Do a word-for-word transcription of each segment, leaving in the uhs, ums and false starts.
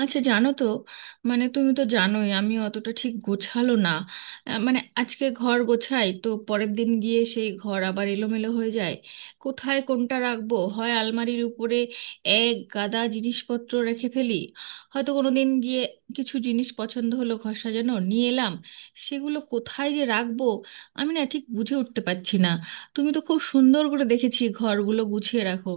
আচ্ছা, জানো তো, মানে তুমি তো জানোই আমি অতটা ঠিক গোছালো না। আহ, মানে আজকে ঘর গোছাই তো পরের দিন গিয়ে সেই ঘর আবার এলোমেলো হয়ে যায়। কোথায় কোনটা রাখবো, হয় আলমারির উপরে এক গাদা জিনিসপত্র রেখে ফেলি। হয়তো কোনো দিন গিয়ে কিছু জিনিস পছন্দ হলো, ঘর সাজানো নিয়ে এলাম, সেগুলো কোথায় যে রাখবো আমি না ঠিক বুঝে উঠতে পারছি না। তুমি তো খুব সুন্দর করে, দেখেছি, ঘরগুলো গুছিয়ে রাখো।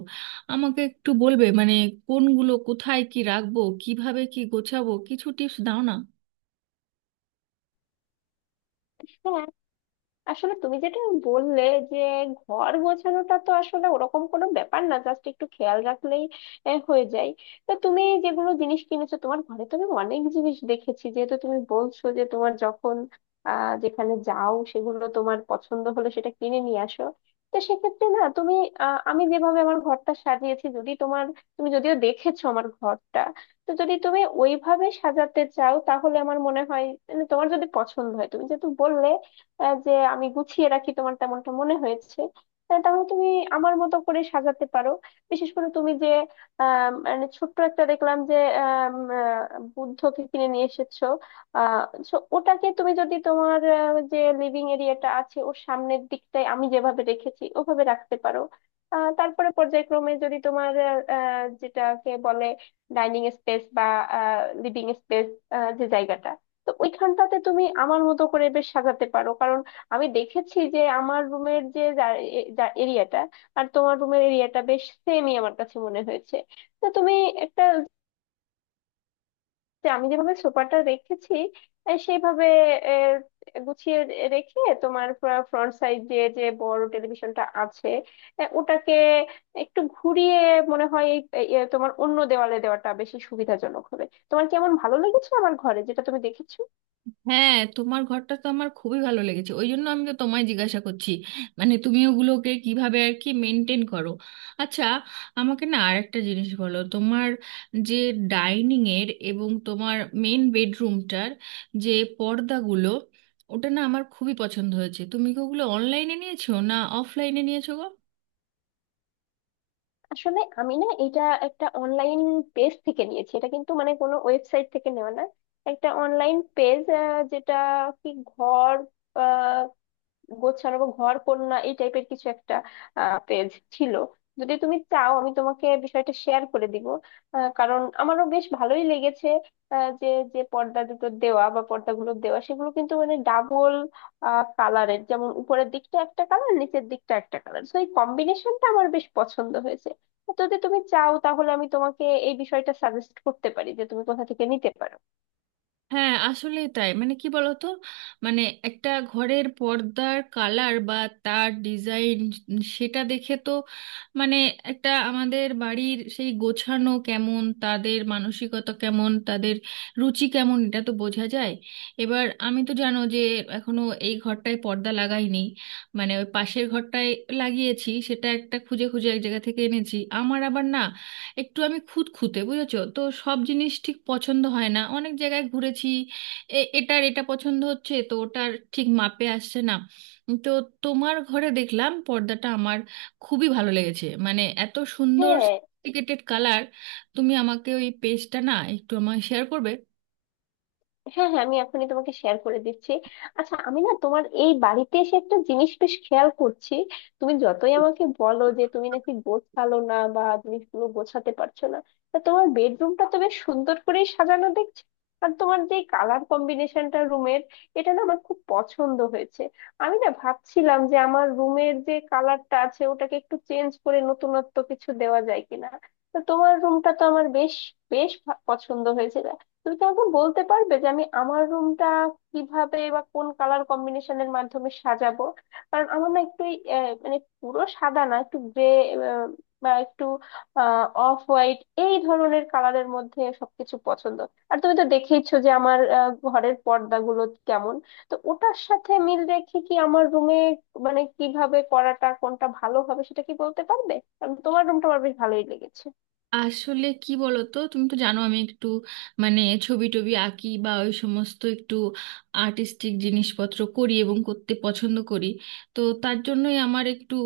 আমাকে একটু বলবে মানে কোনগুলো কোথায় কি রাখবো, কিভাবে কি গোছাবো, কিছু টিপস দাও না। হ্যাঁ, আসলে তুমি যেটা বললে যে ঘর গোছানোটা তো আসলে ওরকম কোনো ব্যাপার না, জাস্ট একটু খেয়াল রাখলেই আহ, হয়ে যায়। তো তুমি যেগুলো জিনিস কিনেছো, তোমার ঘরে তো আমি অনেক জিনিস দেখেছি, যেহেতু তুমি বলছো যে তোমার যখন আহ যেখানে যাও সেগুলো তোমার পছন্দ হলে সেটা কিনে নিয়ে আসো। তো সেক্ষেত্রে না তুমি, আহ আমি যেভাবে আমার ঘরটা সাজিয়েছি, যদি তোমার, তুমি যদিও দেখেছো আমার ঘরটা, তো যদি তুমি ওইভাবে সাজাতে চাও তাহলে আমার মনে হয়, মানে তোমার যদি পছন্দ হয়, তুমি যেহেতু বললে আহ, যে আমি গুছিয়ে রাখি, তোমার তেমনটা মনে হয়েছে, আহ, তাহলে তুমি আমার মতো করে সাজাতে পারো। বিশেষ করে তুমি যে আহ, মানে ছোট্ট একটা দেখলাম যে আহ, উম, আহ, বুদ্ধকে কিনে নিয়ে এসেছো। আহ so ওটাকে তুমি যদি তোমার আহ, যে লিভিং এরিয়াটা আছে, ওর সামনের দিকটায় আমি যেভাবে রেখেছি ওভাবে রাখতে পারো। আহ, তারপরে পর্যায়ক্রমে যদি তোমার আহ, আহ, যেটাকে বলে ডাইনিং স্পেস বা লিভিং স্পেস, যে জায়গাটা, তো ওইখানটাতে তুমি আমার মতো করে বেশ সাজাতে পারো, কারণ আমি দেখেছি যে আমার রুমের যে এরিয়াটা আর তোমার রুমের এরিয়াটা বেশ সেমই আমার কাছে মনে হয়েছে। তো তুমি একটা, যে আমি যেভাবে সোফাটা রেখেছি আহ, সেইভাবে আহ, গুছিয়ে রেখে তোমার ফ্রন্ট সাইড যে যে বড় টেলিভিশনটা আছে আহ, ওটাকে একটু ঘুরিয়ে মনে হয় এই এই, আহ, তোমার অন্য দেওয়ালে দেওয়াটা বেশি সুবিধাজনক হবে। তোমার কি এমন ভালো লেগেছে আমার ঘরে যেটা তুমি দেখেছো? হ্যাঁ, তোমার ঘরটা তো আমার খুবই ভালো লেগেছে, ওই জন্য আমি তো তোমায় জিজ্ঞাসা করছি মানে তুমি ওগুলোকে কিভাবে আর কি মেনটেন করো। আচ্ছা, আমাকে না আর একটা জিনিস বলো, তোমার যে ডাইনিং এর এবং তোমার মেন বেডরুমটার যে পর্দাগুলো, ওটা না আমার খুবই পছন্দ হয়েছে। তুমি কি ওগুলো অনলাইনে নিয়েছো, না অফলাইনে নিয়েছো গো? আসলে আমি না এটা একটা অনলাইন পেজ থেকে নিয়েছি। এটা কিন্তু মানে কোনো ওয়েবসাইট থেকে নেওয়া না, একটা অনলাইন পেজ, যেটা কি ঘর গোছানো বা ঘর কন্যা এই টাইপের কিছু একটা পেজ ছিল। যদি তুমি চাও আমি তোমাকে বিষয়টা শেয়ার করে দিব, আহ, কারণ আমারও বেশ ভালোই লেগেছে আহ, যে যে পর্দা দুটো দেওয়া বা পর্দাগুলো দেওয়া, সেগুলো কিন্তু মানে ডাবল কালারের, যেমন উপরের দিকটা একটা কালার, নিচের দিকটা একটা কালার। তো এই কম্বিনেশনটা আমার বেশ পছন্দ হয়েছে। তো যদি তুমি চাও তাহলে আমি তোমাকে এই বিষয়টা সাজেস্ট করতে পারি যে তুমি কোথা থেকে নিতে পারো। হ্যাঁ, আসলেই তাই। মানে কি বলতো, মানে একটা ঘরের পর্দার কালার বা তার ডিজাইন সেটা দেখে তো মানে একটা আমাদের বাড়ির সেই গোছানো কেমন, তাদের মানসিকতা কেমন, তাদের রুচি কেমন, এটা তো বোঝা যায়। এবার আমি তো, জানো যে, এখনো এই ঘরটায় পর্দা লাগাইনি। মানে ওই পাশের ঘরটায় লাগিয়েছি, সেটা একটা খুঁজে খুঁজে এক জায়গা থেকে এনেছি। আমার আবার না একটু আমি খুঁতখুঁতে, বুঝেছো তো, সব জিনিস ঠিক পছন্দ হয় না, অনেক জায়গায় ঘুরেছি। এ- এটার এটা পছন্দ হচ্ছে তো ওটার ঠিক মাপে আসছে না। তো তোমার ঘরে দেখলাম পর্দাটা আমার খুবই ভালো লেগেছে, মানে এত সুন্দর হ্যাঁ, সফিস্টিকেটেড কালার। তুমি আমাকে ওই পেজটা না একটু আমায় শেয়ার করবে? হ্যাঁ হ্যাঁ আমি এখনই তোমাকে শেয়ার করে দিচ্ছি। আচ্ছা, আমি না তোমার এই বাড়িতে এসে একটা জিনিস বেশ খেয়াল করছি। তুমি যতই আমাকে বলো যে তুমি নাকি গোছালো না বা জিনিসগুলো গোছাতে পারছো না, তা তোমার বেডরুমটা তো বেশ সুন্দর করে সাজানো দেখছি। আর তোমার যে কালার কম্বিনেশনটা রুমের, এটা না আমার খুব পছন্দ হয়েছে। আমি না ভাবছিলাম যে আমার রুমের যে কালারটা আছে ওটাকে একটু চেঞ্জ করে নতুনত্ব কিছু দেওয়া যায় কিনা। তো তোমার রুমটা তো আমার বেশ, বেশ ভা- পছন্দ হয়েছে। তুমি কি আমাকে বলতে পারবে যে আমি আমার রুমটা কিভাবে বা কোন কালার কম্বিনেশনের মাধ্যমে সাজাবো? কারণ আমার না একটু এই, আহ, মানে পুরো সাদা না, একটু গ্রে বা একটু অফ হোয়াইট, এই ধরনের কালারের মধ্যে সবকিছু পছন্দ। আর তুমি তো দেখেইছো যে আমার আহ, ঘরের পর্দাগুলো কেমন। তো ওটার সাথে মিল রেখে কি আমার রুমে, মানে কিভাবে করাটা কোনটা ভালো হবে সেটা কি বলতে পারবে? কারণ তোমার রুমটা আমার বেশ ভালোই লেগেছে। আসলে কি বলতো, তুমি তো জানো আমি একটু মানে ছবি টবি আঁকি বা ওই সমস্ত একটু আর্টিস্টিক জিনিসপত্র করি এবং করতে পছন্দ করি। তো তার জন্যই আমার একটু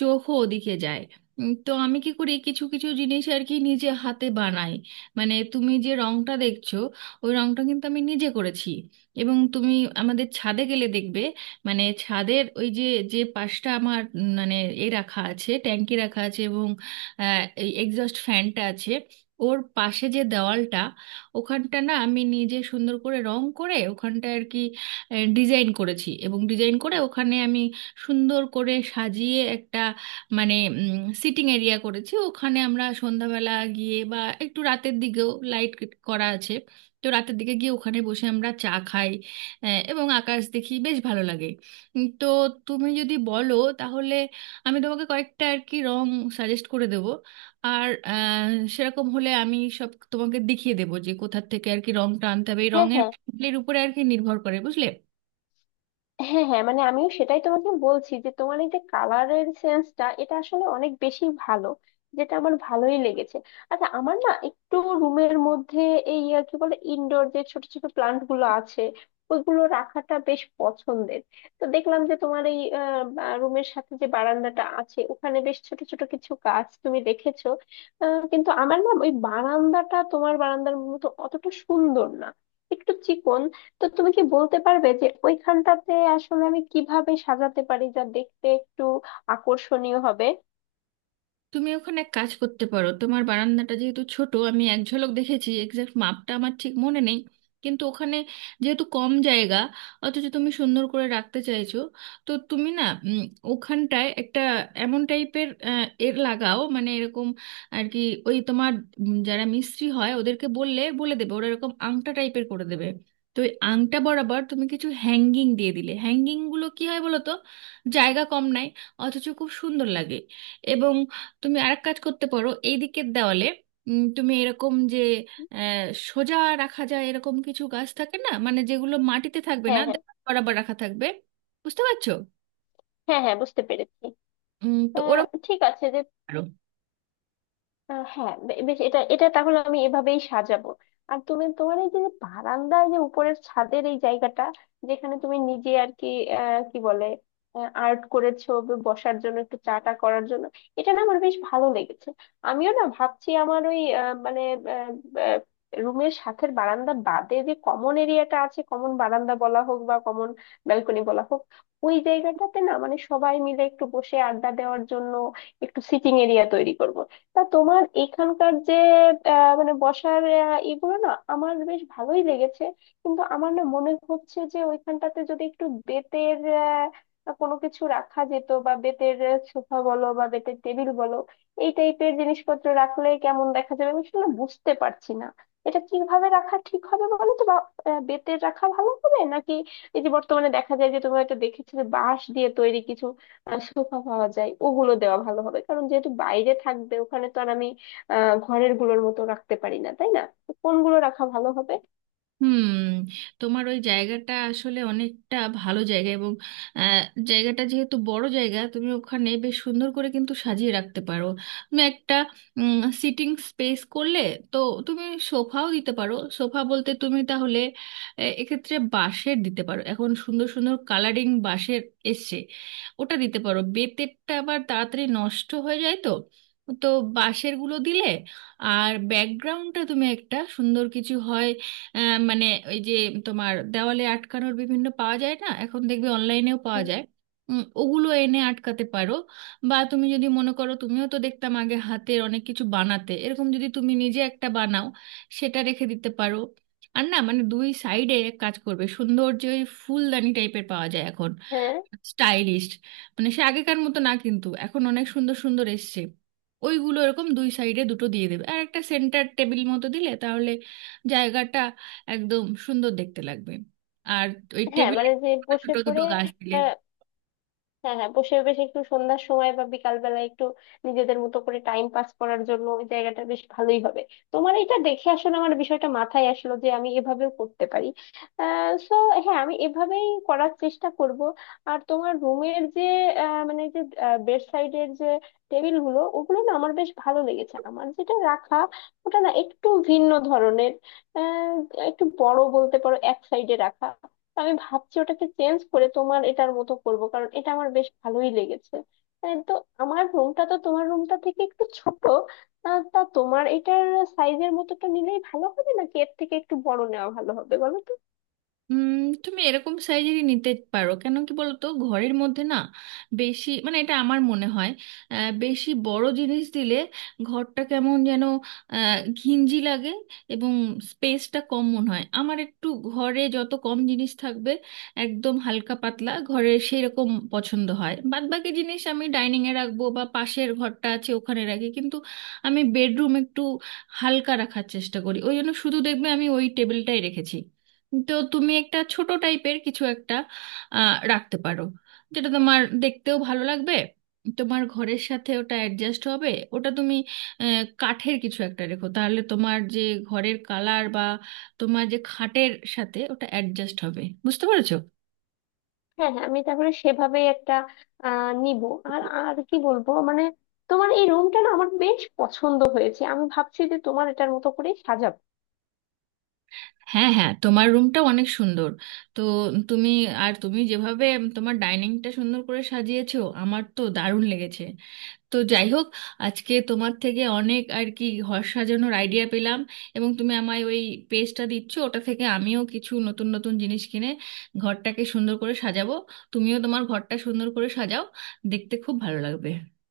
চোখও ওদিকে যায়। উম, তো আমি কি করি, কিছু কিছু জিনিস আর কি নিজে হাতে বানাই। মানে তুমি যে রংটা দেখছো, ওই রংটা কিন্তু আমি নিজে করেছি। এবং তুমি আমাদের ছাদে গেলে দেখবে, মানে ছাদের ওই যে যে পাশটা আমার উম, মানে এ রাখা আছে, ট্যাঙ্কি রাখা আছে, এবং আহ, এই এক্সস্ট ফ্যানটা আছে, ওর পাশে যে দেওয়ালটা, ওখানটা না আমি নিজে সুন্দর করে রং করে ওখানটা আর কি ডিজাইন করেছি, এবং ডিজাইন করে ওখানে আমি সুন্দর করে সাজিয়ে একটা মানে সিটিং এরিয়া করেছি। ওখানে আমরা সন্ধ্যাবেলা গিয়ে বা একটু রাতের দিকেও, লাইট করা আছে, তো রাতের দিকে গিয়ে ওখানে বসে আমরা চা খাই, আহ, এবং আকাশ দেখি, বেশ ভালো লাগে। উম, তো তুমি যদি বলো, তাহলে আমি তোমাকে কয়েকটা আর কি রং সাজেস্ট করে দেব। আর আহ, সেরকম হলে আমি সব তোমাকে দেখিয়ে দেবো যে কোথার থেকে আর কি রংটা আনতে হবে, এই হ্যাঁ রঙের হ্যাঁ এর উপরে আর কি নির্ভর করে, বুঝলে। হ্যাঁ হ্যাঁ মানে আমিও সেটাই তোমাকে বলছি যে তোমার এই যে কালারের সেন্সটা, এটা আসলে অনেক বেশি ভালো, যেটা আমার ভালোই লেগেছে। আচ্ছা, আমার না একটু রুমের মধ্যে এই আহ, কি বলে ইনডোর, যে ছোট ছোট প্লান্ট গুলো আছে ওইগুলো রাখাটা বেশ পছন্দের। তো দেখলাম যে তোমার এই রুমের সাথে যে বারান্দাটা আছে, ওখানে বেশ ছোট ছোট কিছু গাছ তুমি রেখেছো, আহ, কিন্তু আমার না ওই বারান্দাটা তোমার বারান্দার মতো অতটা সুন্দর না, একটু চিকন। তো তুমি কি বলতে পারবে যে ওইখানটাতে আসলে আমি কিভাবে সাজাতে পারি যা দেখতে একটু আকর্ষণীয় হবে? তুমি ওখানে এক কাজ করতে পারো, তোমার বারান্দাটা যেহেতু ছোট, আমি এক ঝলক দেখেছি, এক্সাক্ট মাপটা আমার ঠিক মনে নেই, কিন্তু ওখানে যেহেতু কম জায়গা অথচ তুমি সুন্দর করে রাখতে চাইছো, তো তুমি না উম, ওখানটায় একটা এমন টাইপের এর লাগাও, মানে এরকম আর কি, ওই তোমার উম, যারা মিস্ত্রি হয় ওদেরকে বললে বলে দেবে, ওরা এরকম আংটা টাইপের করে দেবে। তো ওই আংটা বরাবর তুমি কিছু হ্যাঙ্গিং দিয়ে দিলে, হ্যাঙ্গিংগুলো কী হয় বলো তো, জায়গা কম নাই অথচ খুব সুন্দর লাগে। এবং তুমি আরেক কাজ করতে পারো, এই দিকের দেওয়ালে উম, তুমি এরকম যে আহ, সোজা রাখা যায় এরকম কিছু গাছ থাকে না, মানে যেগুলো মাটিতে থাকবে না হ্যাঁ হ্যাঁ দেওয়াল বরাবর রাখা থাকবে, বুঝতে পারছো? হ্যাঁ হ্যাঁ বুঝতে পেরেছি। উম, তো আহ, ওরকম ঠিক আছে যে, পারো। আহ হ্যাঁ, বে- বেশ, এটা এটা তাহলে আমি এভাবেই সাজাবো। আর তুমি তোমার এই যে বারান্দায় যে উপরের ছাদের এই জায়গাটা, যেখানে তুমি নিজে আর কি আহ, কি বলে আর্ট করেছো, ব- বসার জন্য একটু চাটা করার জন্য, এটা না আমার বেশ ভালো লেগেছে। আমিও না ভাবছি আমার ওই আহ, মানে রুমের সাথের বারান্দা বাদে যে কমন এরিয়াটা আছে, কমন বারান্দা বলা হোক বা কমন ব্যালকনি বলা হোক, ওই জায়গাটাতে না মানে সবাই মিলে একটু বসে আড্ডা দেওয়ার জন্য একটু সিটিং এরিয়া তৈরি করব। তা তোমার এখানকার যে আহ, মানে বসার, আহ, এগুলো না আমার বেশ ভালোই লেগেছে। কিন্তু আমার না মনে হচ্ছে যে ওইখানটাতে যদি একটু বেতের আহ, কোনো কিছু রাখা যেত, বা বেতের সোফা বলো বা বেতের টেবিল বলো, এই টাইপের জিনিসপত্র রাখলে কেমন দেখা যাবে আমি আসলে বুঝতে পারছি না। এটা কিভাবে রাখা ঠিক হবে বলো তো? বা আহ, বেতের রাখা ভালো হবে নাকি এই যে বর্তমানে দেখা যায় যে তুমি হয়তো দেখেছিলে বাঁশ দিয়ে তৈরি কিছু আহ সোফা পাওয়া যায়, ওগুলো দেওয়া ভালো হবে? কারণ যেহেতু বাইরে থাকবে, ওখানে তো আর আমি আহ ঘরের গুলোর মতো রাখতে পারি না, তাই না? তো কোনগুলো রাখা ভালো হবে? হুম। তোমার ওই জায়গাটা আসলে অনেকটা ভালো জায়গা, এবং আহ, জায়গাটা যেহেতু বড় জায়গা, তুমি ওখানে বেশ সুন্দর করে কিন্তু সাজিয়ে রাখতে পারো। তুমি একটা সিটিং স্পেস করলে, তো তুমি সোফাও দিতে পারো। সোফা বলতে তুমি তাহলে আহ, এক্ষেত্রে বাঁশের দিতে পারো, এখন সুন্দর সুন্দর কালারিং বাঁশের এসছে, ওটা দিতে পারো, বেতেরটা আবার তাড়াতাড়ি নষ্ট হয়ে যায়, তো তো বাঁশের গুলো দিলে। আর ব্যাকগ্রাউন্ডটা তুমি একটা সুন্দর কিছু হয়, আহ, মানে ওই যে তোমার দেওয়ালে আটকানোর বিভিন্ন পাওয়া যায় না, এখন দেখবে অনলাইনেও পাওয়া উম, যায়, উম, ওগুলো এনে আটকাতে পারো। বা তুমি যদি মনে করো, তুমিও তো দেখতাম আগে হাতের অনেক কিছু বানাতে, এরকম যদি তুমি নিজে একটা বানাও, সেটা রেখে দিতে পারো। আর না মানে দুই সাইডে কাজ করবে সুন্দর যে ওই ফুলদানি টাইপের পাওয়া যায় এখন, হ্যাঁ, স্টাইলিশড, মানে সে আগেকার মতো না, কিন্তু এখন অনেক সুন্দর সুন্দর এসছে। ওইগুলো এরকম দুই সাইডে দুটো দিয়ে দেবে, আর একটা সেন্টার টেবিল মতো দিলে তাহলে জায়গাটা একদম সুন্দর দেখতে লাগবে। আর ওই হ্যাঁ, টেবিলে মানে যে বসে দুটো দুটো পড়ে, গাছ দিলে। হ্যাঁ, হ্যাঁ, বসে বেশ একটু সন্ধ্যার সময় বা বিকাল বেলায় একটু নিজেদের মতো করে টাইম পাস করার জন্য ওই জায়গাটা বেশ ভালোই হবে। তোমার এটা দেখে আসলে আমার বিষয়টা মাথায় আসলো যে আমি এভাবেও করতে পারি। সো হ্যাঁ, আমি এভাবেই করার চেষ্টা করব। আর তোমার রুমের যে আহ, মানে যে বেড সাইডের যে টেবিল গুলো, ওগুলো না আমার বেশ ভালো লেগেছে। আমার যেটা রাখা ওটা না একটু ভিন্ন ধরনের, আহ, একটু বড় বলতে পারো, এক সাইডে রাখা। তো আমি ভাবছি ওটাকে চেঞ্জ করে তোমার এটার মতো করব, কারণ এটা আমার বেশ ভালোই লেগেছে। আহ, তো আমার রুমটা তো তোমার রুমটা থেকে একটু ছোট। আহ, তা তোমার এটার সাইজের মতোটা নিলেই ভালো হবে নাকি এর থেকে একটু বড় নেওয়া ভালো হবে বলো তো? উম, তুমি এরকম সাইজেরই নিতে পারো। কেন কি বলো তো, ঘরের মধ্যে না বেশি মানে, এটা আমার মনে হয়, আহ, বেশি বড় জিনিস দিলে ঘরটা কেমন যেন আহ, ঘিঞ্জি লাগে, এবং স্পেসটা কম মনে হয় আমার। একটু ঘরে যত কম জিনিস থাকবে, একদম হালকা পাতলা ঘরে সেই রকম পছন্দ হয়। বাদবাকি জিনিস আমি ডাইনিংয়ে রাখবো বা পাশের ঘরটা আছে ওখানে রাখি, কিন্তু আমি বেডরুম একটু হালকা রাখার চেষ্টা করি, ওই জন্য শুধু দেখবে আমি ওই টেবিলটাই রেখেছি। তো তুমি একটা ছোট টাইপের কিছু একটা আহ, রাখতে পারো, যেটা তোমার দেখতেও ভালো লাগবে, তোমার ঘরের সাথে ওটা অ্যাডজাস্ট হবে। ওটা তুমি আহ, কাঠের কিছু একটা রেখো, তাহলে তোমার যে ঘরের কালার বা তোমার যে খাটের সাথে ওটা অ্যাডজাস্ট হবে, বুঝতে পেরেছো? হ্যাঁ হ্যাঁ আমি তাহলে সেভাবেই একটা আহ নিব। আর আর কি বলবো, মানে তোমার এই রুমটা না আমার বেশ পছন্দ হয়েছে, আমি ভাবছি যে তোমার এটার মতো করেই সাজাবো। হ্যাঁ, হ্যাঁ, তোমার রুমটা অনেক সুন্দর। তো তুমি, আর তুমি যেভাবে তোমার ডাইনিংটা সুন্দর করে সাজিয়েছো, আমার তো দারুণ লেগেছে। তো যাই হোক, আজকে তোমার থেকে অনেক আর কি ঘর সাজানোর আইডিয়া পেলাম, এবং তুমি আমায় ওই পেজটা দিচ্ছ, ওটা থেকে আমিও কিছু নতুন নতুন জিনিস কিনে ঘরটাকে সুন্দর করে সাজাবো। তুমিও তোমার ঘরটা সুন্দর করে সাজাও, দেখতে খুব ভালো লাগবে।